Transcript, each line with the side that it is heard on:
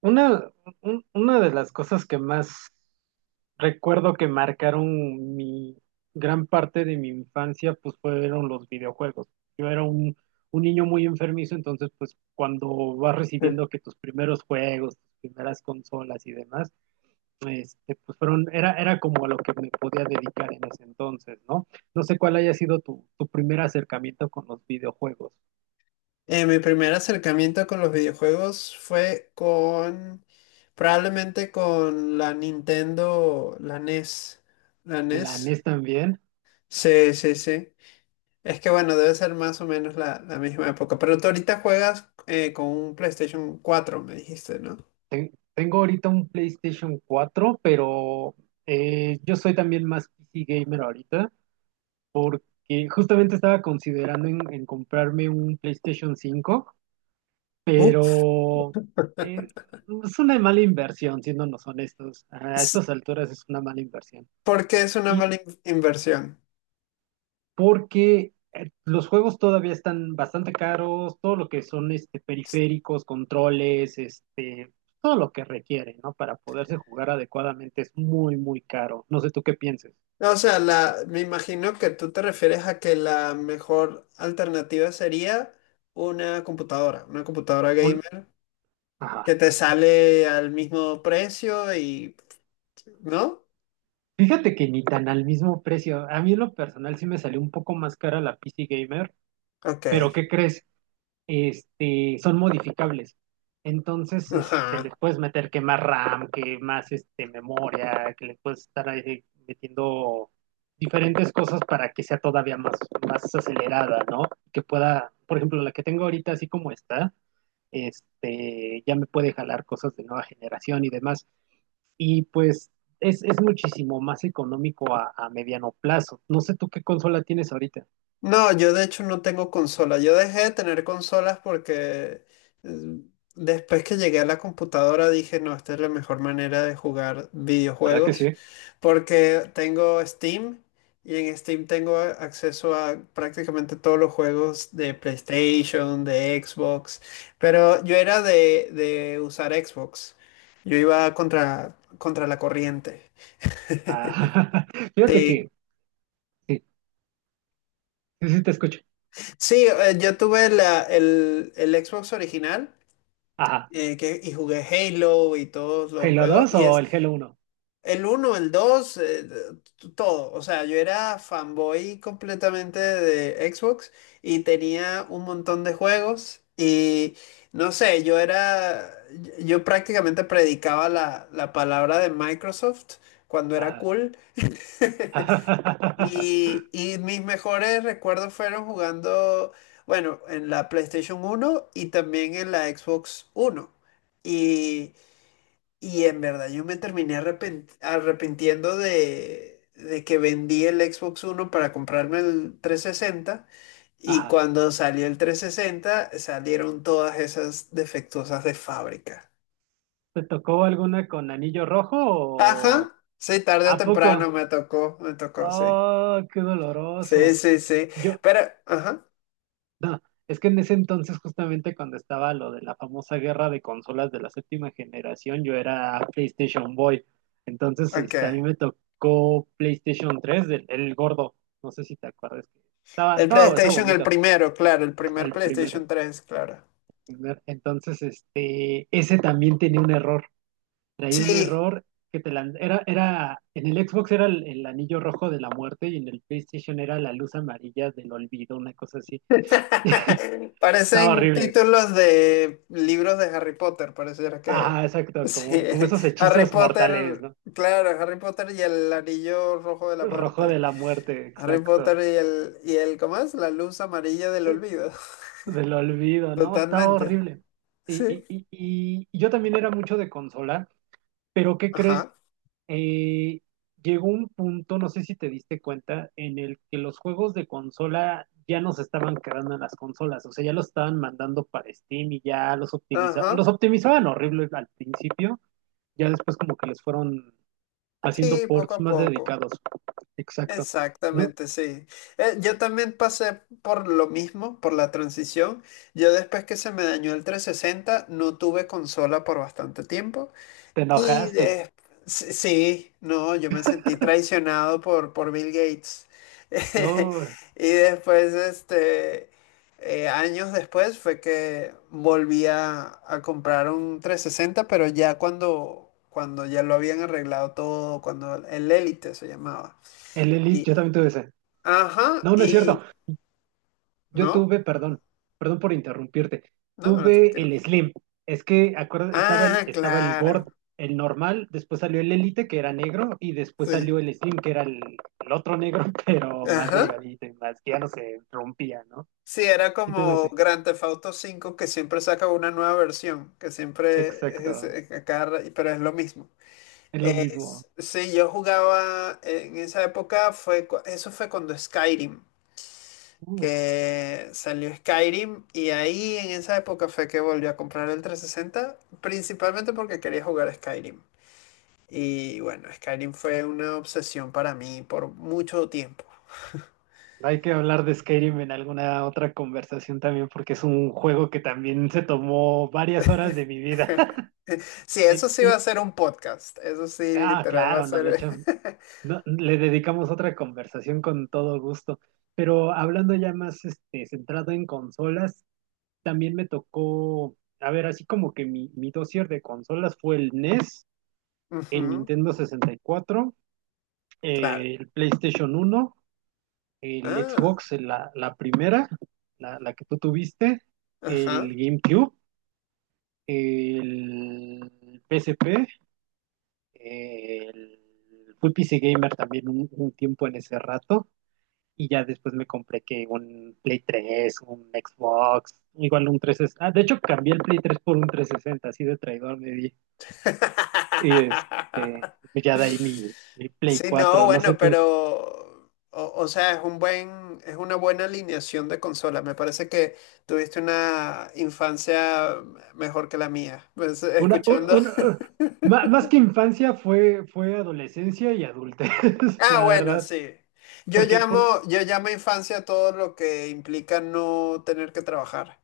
right: Una, una de las cosas que más recuerdo que marcaron mi gran parte de mi infancia, pues fueron los videojuegos. Yo era un niño muy enfermizo, entonces pues cuando vas recibiendo que tus primeros juegos, tus primeras consolas y demás, este, pues era como a lo que me podía dedicar en ese entonces, ¿no? No sé cuál haya sido tu primer acercamiento con los videojuegos.
left: Mi primer acercamiento con los videojuegos fue probablemente con la Nintendo, la NES. La
right: ¿La
left: NES.
right: NES también?
left: Sí, sí, sí. Es que bueno, debe ser más o menos la misma época. Pero tú ahorita juegas con un PlayStation 4, me dijiste, ¿no?
right: Tengo ahorita un PlayStation cuatro, pero yo soy también más PC gamer ahorita, porque justamente estaba considerando en comprarme un PlayStation cinco,
left: Uf,
right: pero eh, es una mala inversión, siéndonos honestos. A
left: s-
right: estas alturas es una mala inversión.
left: ¿por qué es una
right: Y,
left: mala inversión?
right: porque los juegos todavía están bastante caros, todo lo que son este, periféricos, controles, este, todo lo que requiere, ¿no? Para poderse jugar adecuadamente es muy caro. No sé tú qué pienses.
left: O sea, me imagino que tú te refieres a que la mejor alternativa sería una computadora
right: Un,
left: gamer
right: ajá.
left: que te sale al mismo precio y, ¿no?
right: Fíjate que ni tan al mismo precio. A mí en lo personal sí me salió un poco más cara la PC Gamer,
left: Ok.
right: pero ¿qué crees? Este, son modificables. Entonces, este, les
left: Ajá.
right: puedes meter que más RAM, que más este, memoria, que le puedes estar ahí metiendo diferentes cosas para que sea todavía más, más acelerada, ¿no? Que pueda, por ejemplo, la que tengo ahorita así como está, este, ya me puede jalar cosas de nueva generación y demás. Y pues es muchísimo más económico a mediano plazo. No sé tú qué consola tienes ahorita.
left: No, yo de hecho no tengo consola. Yo dejé de tener consolas porque eh, después que llegué a la computadora dije, no, esta es la mejor manera de jugar
right: ¿Verdad que
left: videojuegos
right: sí?
left: porque tengo Steam y en Steam tengo acceso a prácticamente todos los juegos de PlayStation, de Xbox, pero yo era de usar Xbox. Yo iba contra la corriente.
right: Ah, fíjate
left: Sí,
right: que sí. Sí, sí, te escucho.
left: sí, yo tuve el Xbox original.
right: Ajá.
left: Y jugué Halo y todos los
right: ¿Halo
left: juegos.
right: 2
left: Y
right: o
left: es
right: el Halo uno?
left: el uno el 2 todo. O sea, yo era fanboy completamente de Xbox y tenía un montón de juegos. Y no sé, yo prácticamente predicaba la palabra de Microsoft cuando era
right: Ajá.
left: cool. Y mis mejores recuerdos fueron jugando, bueno, en la PlayStation 1 y también en la Xbox 1 y Y en verdad yo me terminé arrepintiendo de que vendí el Xbox One para comprarme el 360 y
right: Ajá.
left: cuando salió el 360 salieron todas esas defectuosas de fábrica.
right: ¿Te tocó alguna con anillo rojo o
left: Ajá, sí, tarde o
right: a
left: temprano
right: poco?
left: me tocó, sí.
right: Oh, qué
left: Sí,
right: doloroso.
left: sí, sí.
right: Yo,
left: Pero, ajá,
right: no, es que en ese entonces, justamente cuando estaba lo de la famosa guerra de consolas de la séptima generación, yo era PlayStation Boy. Entonces,
left: ok.
right: este, a mí me tocó PlayStation tres el gordo. No sé si te acuerdas que estaba,
left: El
right: estaba, estaba
left: PlayStation, el
right: bonito
left: primero, claro, el primer
right: el primero.
left: PlayStation 3, claro.
right: ¿Verdad? Entonces, este, ese también tenía un error. Traía un
left: Sí.
right: error que te lan- era, era, en el Xbox era el anillo rojo de la muerte y en el PlayStation era la luz amarilla del olvido, una cosa así. Estaba
left: Parecen
right: horrible.
left: títulos de libros de Harry Potter, pareciera que...
right: Ajá, exacto,
left: Sí.
right: como, como esos
left: Harry
right: hechizos mortales,
left: Potter,
right: ¿no?
left: claro, Harry Potter y el anillo rojo de la
right: Rojo
left: muerte.
right: de la muerte,
left: Harry Potter
right: exacto.
left: y el, ¿cómo es? La luz amarilla del olvido.
right: Del olvido, ¿no? Estaba
left: Totalmente.
right: horrible. Y,
left: Sí.
right: y, y, y y yo también era mucho de consola, pero ¿qué crees?
left: Ajá.
right: eh, llegó un punto, no sé si te diste cuenta, en el que los juegos de consola ya no se estaban quedando en las consolas, o sea, ya los estaban mandando para Steam y ya los optimizaban, los
left: Ajá.
right: optimizaban horrible al principio, ya después como que les fueron haciendo
left: Sí, poco
right: ports
left: a
right: más
left: poco.
right: dedicados. Exacto. No,
left: Exactamente, sí. Yo también pasé por lo mismo, por la transición. Yo después que se me dañó el 360 no tuve consola por bastante tiempo.
right: te
left: Y
right: enojaste.
left: sí, no, yo me sentí traicionado por Bill Gates.
right: Yo,
left: Y después, este, años después fue que volví a comprar un 360 pero ya cuando ya lo habían arreglado todo, cuando el Elite se llamaba.
right: el
left: Y,
right: Elite, yo también tuve ese.
left: ajá,
right: No, no es
left: y,
right: cierto. Yo
left: no,
right: tuve, perdón, perdón por interrumpirte,
left: no, no,
right: tuve
left: tranquilo.
right: el Slim. Es que acuerda,
left: Ah, claro,
right: El normal, después salió el Elite, que era negro, y después
left: sí.
right: salió el Slim, que era el otro negro, pero más
left: Ajá.
right: delgadito y más, que ya no se rompía, ¿no?
left: Sí, era
right: Sí tuve
left: como
right: ese.
left: Grand Theft Auto 5 que siempre saca una nueva versión, que siempre es,
right: Exacto,
left: es pero es lo mismo.
right: es lo mismo.
left: Sí, yo jugaba en esa época, eso fue cuando Skyrim,
right: Uy,
left: que salió Skyrim y ahí en esa época fue que volví a comprar el 360 principalmente porque quería jugar Skyrim. Y bueno, Skyrim fue una obsesión para mí por mucho tiempo.
right: hay que hablar de Skyrim en alguna otra conversación también, porque es un juego que también se tomó varias horas de mi vida.
left: Sí,
right: En-
left: eso sí va a
right: y-
left: ser un podcast, eso sí,
right: ah,
left: literal va a
right: claro, no lo he
left: ser...
right: hecho. No, le dedicamos otra conversación con todo gusto. Pero hablando ya más este, centrado en consolas, también me tocó, a ver, así como que mi dossier de consolas fue el NES, el
left: Ujú,
right: Nintendo 64,
left: claro.
right: el PlayStation uno, el
left: Ah,
right: Xbox, la primera, la que tú tuviste, el
left: ajá.
right: GameCube, el P PSP, el... Fui PC Gamer también un tiempo en ese rato. Y ya después me compré que un Play tres, un Xbox, igual un 360. Ah, de hecho, cambié el Play tres por un 360 así de traidor me di. Y este, ya de ahí mi Play
left: Sí, no,
right: cuatro, no
left: bueno,
right: sé tú.
left: pero, o sea, es una buena alineación de consola. Me parece que tuviste una infancia mejor que la mía. Pues,
right: Una, un-
left: escuchando.
right: una- ma- más que infancia fue adolescencia y adultez,
left: Ah,
right: la
left: bueno,
right: verdad.
left: sí. Yo
right: Porque,
left: llamo,
right: por,
left: yo llamo infancia todo lo que implica no tener que trabajar.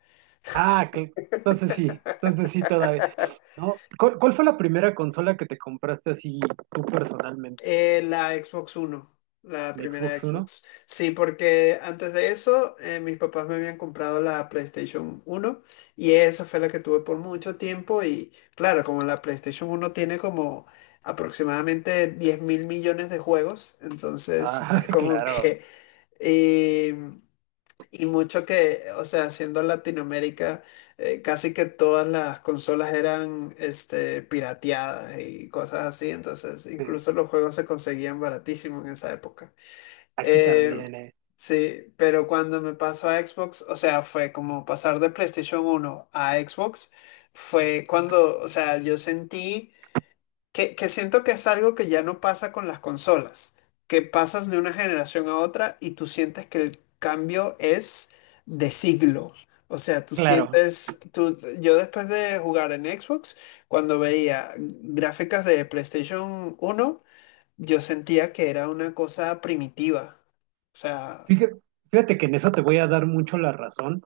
right: ah, que, entonces sí todavía. ¿No? ¿Cuál fue la primera consola que te compraste así tú personalmente?
left: La Xbox One, la
right: ¿El
left: primera
right: Xbox One?
left: Xbox. Sí, porque antes de eso, mis papás me habían comprado la PlayStation 1 y esa fue la que tuve por mucho tiempo y claro, como la PlayStation 1 tiene como aproximadamente 10.000.000.000 de juegos, entonces
right: Ah,
left: es como que...
right: claro,
left: em, y mucho que, o sea, siendo Latinoamérica, casi que todas las consolas eran este, pirateadas y cosas así, entonces
right: sí.
left: incluso los juegos se conseguían baratísimos en esa época.
right: Aquí
left: Eh,
right: también, eh.
left: sí, pero cuando me pasó a Xbox, o sea, fue como pasar de PlayStation 1 a Xbox, fue cuando, o sea, yo sentí que siento que es algo que ya no pasa con las consolas, que pasas de una generación a otra y tú sientes que el cambio es de siglo. O sea,
right: Claro.
left: yo después de jugar en Xbox, cuando veía gráficas de PlayStation 1 yo sentía que era una cosa primitiva. O sea,
right: Fíjate, fíjate que en eso te voy a dar mucho la razón.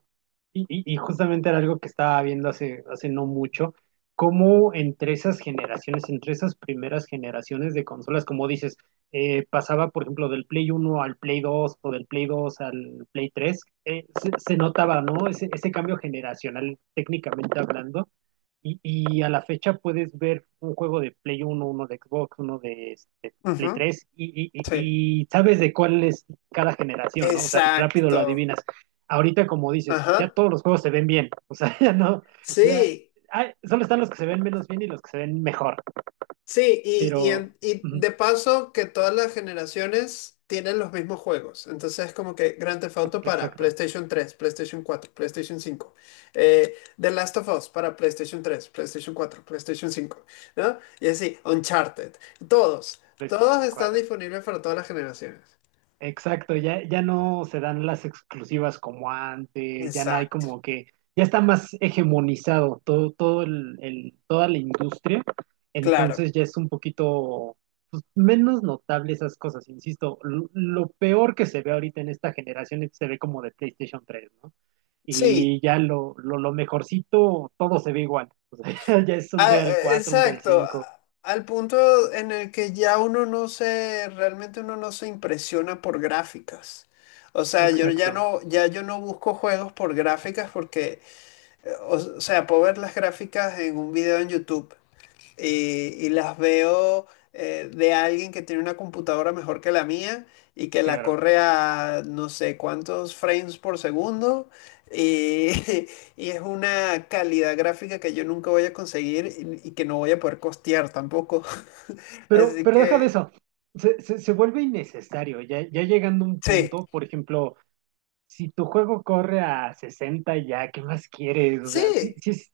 right: Y justamente era algo que estaba viendo hace no mucho, cómo entre esas generaciones, entre esas primeras generaciones de consolas, como dices, pasaba, por ejemplo, del Play uno al Play dos o del Play dos al Play tres, se notaba, ¿no? Ese cambio generacional, técnicamente hablando. Y a la fecha puedes ver un juego de Play uno, uno de Xbox, uno de este, Play
left: ujú,
right: tres, y, y,
left: sí.
right: y y sabes de cuál es cada generación, ¿no? O sea, rápido lo
left: Exacto.
right: adivinas ahorita como dices, ya
left: Ajá.
right: todos los juegos se ven bien, o sea, ya no, ya,
left: Sí.
right: ay, solo están los que se ven menos bien y los que se ven mejor,
left: Sí, y, y,
right: pero,
left: en- y
right: ujú,
left: de paso que todas las generaciones tienen los mismos juegos. Entonces es como que Grand Theft Auto para
right: exacto,
left: PlayStation 3 PlayStation 4 PlayStation 5 The Last of Us para PlayStation 3 PlayStation 4 PlayStation cinco, ¿no? Y así, Uncharted. Todos, todos
right: PlayStation
left: están
right: cuatro.
left: disponibles para todas las generaciones.
right: Exacto, ya no se dan las exclusivas como antes, ya no hay
left: Exacto,
right: como que, ya está más hegemonizado todo, toda la industria,
left: claro.
right: entonces ya es un poquito pues, menos notable esas cosas, insisto, lo peor que se ve ahorita en esta generación es- se ve como de PlayStation tres, ¿no? Y
left: Sí.
right: ya lo mejorcito, todo se ve igual. O sea, ya es un
left: Ah,
right: Real cuatro, un Real
left: exacto,
right: cinco.
left: al punto en el que ya uno no se, realmente uno no se impresiona por gráficas. O sea, yo ya
right: Exacto,
left: no, ya yo no busco juegos por gráficas porque, o sea, puedo ver las gráficas en un video en YouTube, y las veo de alguien que tiene una computadora mejor que la mía y que la
right: claro.
left: corre a no sé cuántos frames por segundo y, y es una calidad gráfica que yo nunca voy a conseguir y que no voy a poder costear tampoco. Así
right: Pero deja de
left: que
right: eso. Se vuelve innecesario. Ya llegando a un
left: sí,
right: punto, por ejemplo, si tu juego corre a 60 ya, ¿qué más quieres? O sea, sí,
left: sí,
right: sí,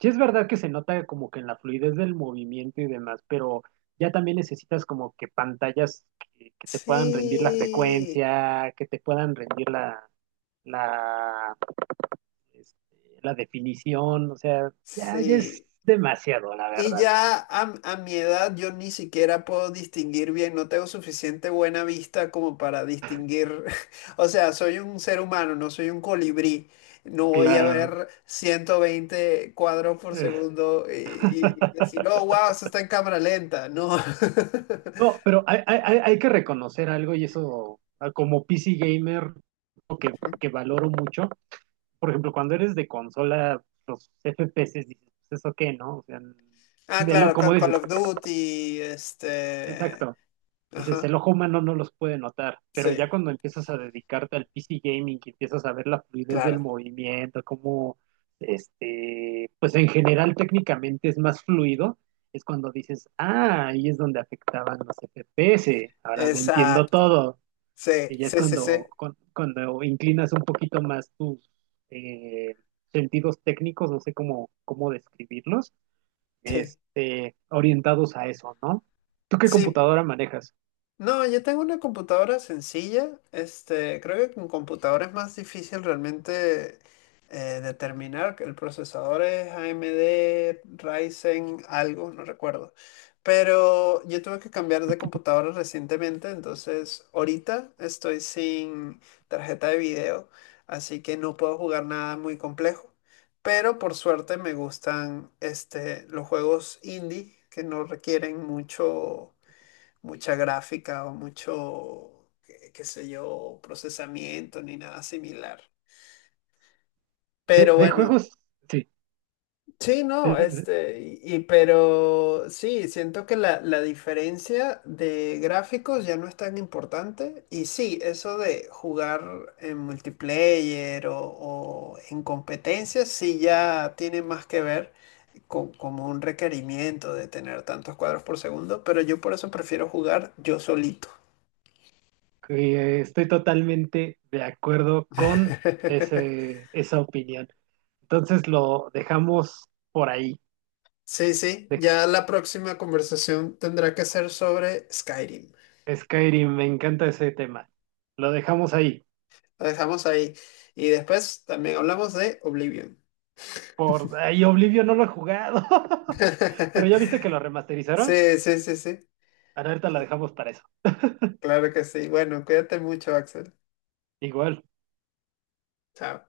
right: sí es verdad que se nota como que en la fluidez del movimiento y demás, pero ya también necesitas como que pantallas que te puedan rendir la
left: sí,
right: frecuencia, que te puedan rendir la, este, la definición, o sea, ya, ya es
left: sí.
right: demasiado, la
left: Y
right: verdad.
left: ya a mi edad yo ni siquiera puedo distinguir bien, no tengo suficiente buena vista como para distinguir, o sea, soy un ser humano, no soy un colibrí, no voy a
right: Claro.
left: ver 120 cuadros por
right: Eh.
left: segundo y decir, oh, wow, eso está en cámara lenta, no.
right: No, pero hay que reconocer algo y eso, ah, como PC gamer, lo que valoro mucho, por ejemplo, cuando eres de consola, los FPS, dices, "Pues, ¿eso qué, no? O sea,
left: Ah,
right: de lo,
left: claro,
right: como
left: Call
right: dices,
left: of Duty, este,
right: exacto, dices, el
left: ajá,
right: ojo humano no los puede notar,
left: sí,
right: pero ya cuando empiezas a dedicarte al PC gaming, que empiezas a ver la fluidez del
left: claro,
right: movimiento, cómo, este, pues en general técnicamente es más fluido, es cuando dices, ah, ahí es donde afectaban los FPS, ahora lo entiendo
left: exacto,
right: todo.
left: sí,
right: Y ya es
left: sí, sí, sí,
right: cuando, cuando inclinas un poquito más tus eh, sentidos técnicos, no sé cómo, describirlos,
left: sí,
right: este, orientados a eso, ¿no? ¿Tú qué
left: sí.
right: computadora manejas?
left: No, yo tengo una computadora sencilla. Este, creo que con computadora es más difícil realmente determinar que el procesador es AMD Ryzen algo, no recuerdo. Pero yo tuve que cambiar de computadora recientemente, entonces ahorita estoy sin tarjeta de video, así que no puedo jugar nada muy complejo. Pero por suerte me gustan este, los juegos indie que no requieren mucho mucha gráfica o mucho, qué sé yo, procesamiento ni nada similar.
right: De,
left: Pero
right: de
left: bueno,
right: juegos, sí.
left: sí,
right: de-
left: no,
right: de-
left: este, y pero sí, siento que la diferencia de gráficos ya no es tan importante. Y sí, eso de jugar en multiplayer o en competencias, sí ya tiene más que ver con como un requerimiento de tener tantos cuadros por segundo, pero yo por eso prefiero jugar yo solito.
right: que estoy totalmente de acuerdo con esa opinión. Entonces lo dejamos por ahí.
left: Sí, sí,
right: Dej-
left: ya la próxima conversación tendrá que ser sobre Skyrim.
right: Skyrim, me encanta ese tema. Lo dejamos ahí.
left: Lo dejamos ahí. Y después también hablamos de Oblivion.
right: Por ahí Oblivion no lo he jugado. Pero ya viste que lo remasterizaron.
left: Sí, sí, sí, sí.
right: Alerta la dejamos para eso.
left: Claro que sí. Bueno, cuídate mucho, Axel.
right: Igual.
left: Chao.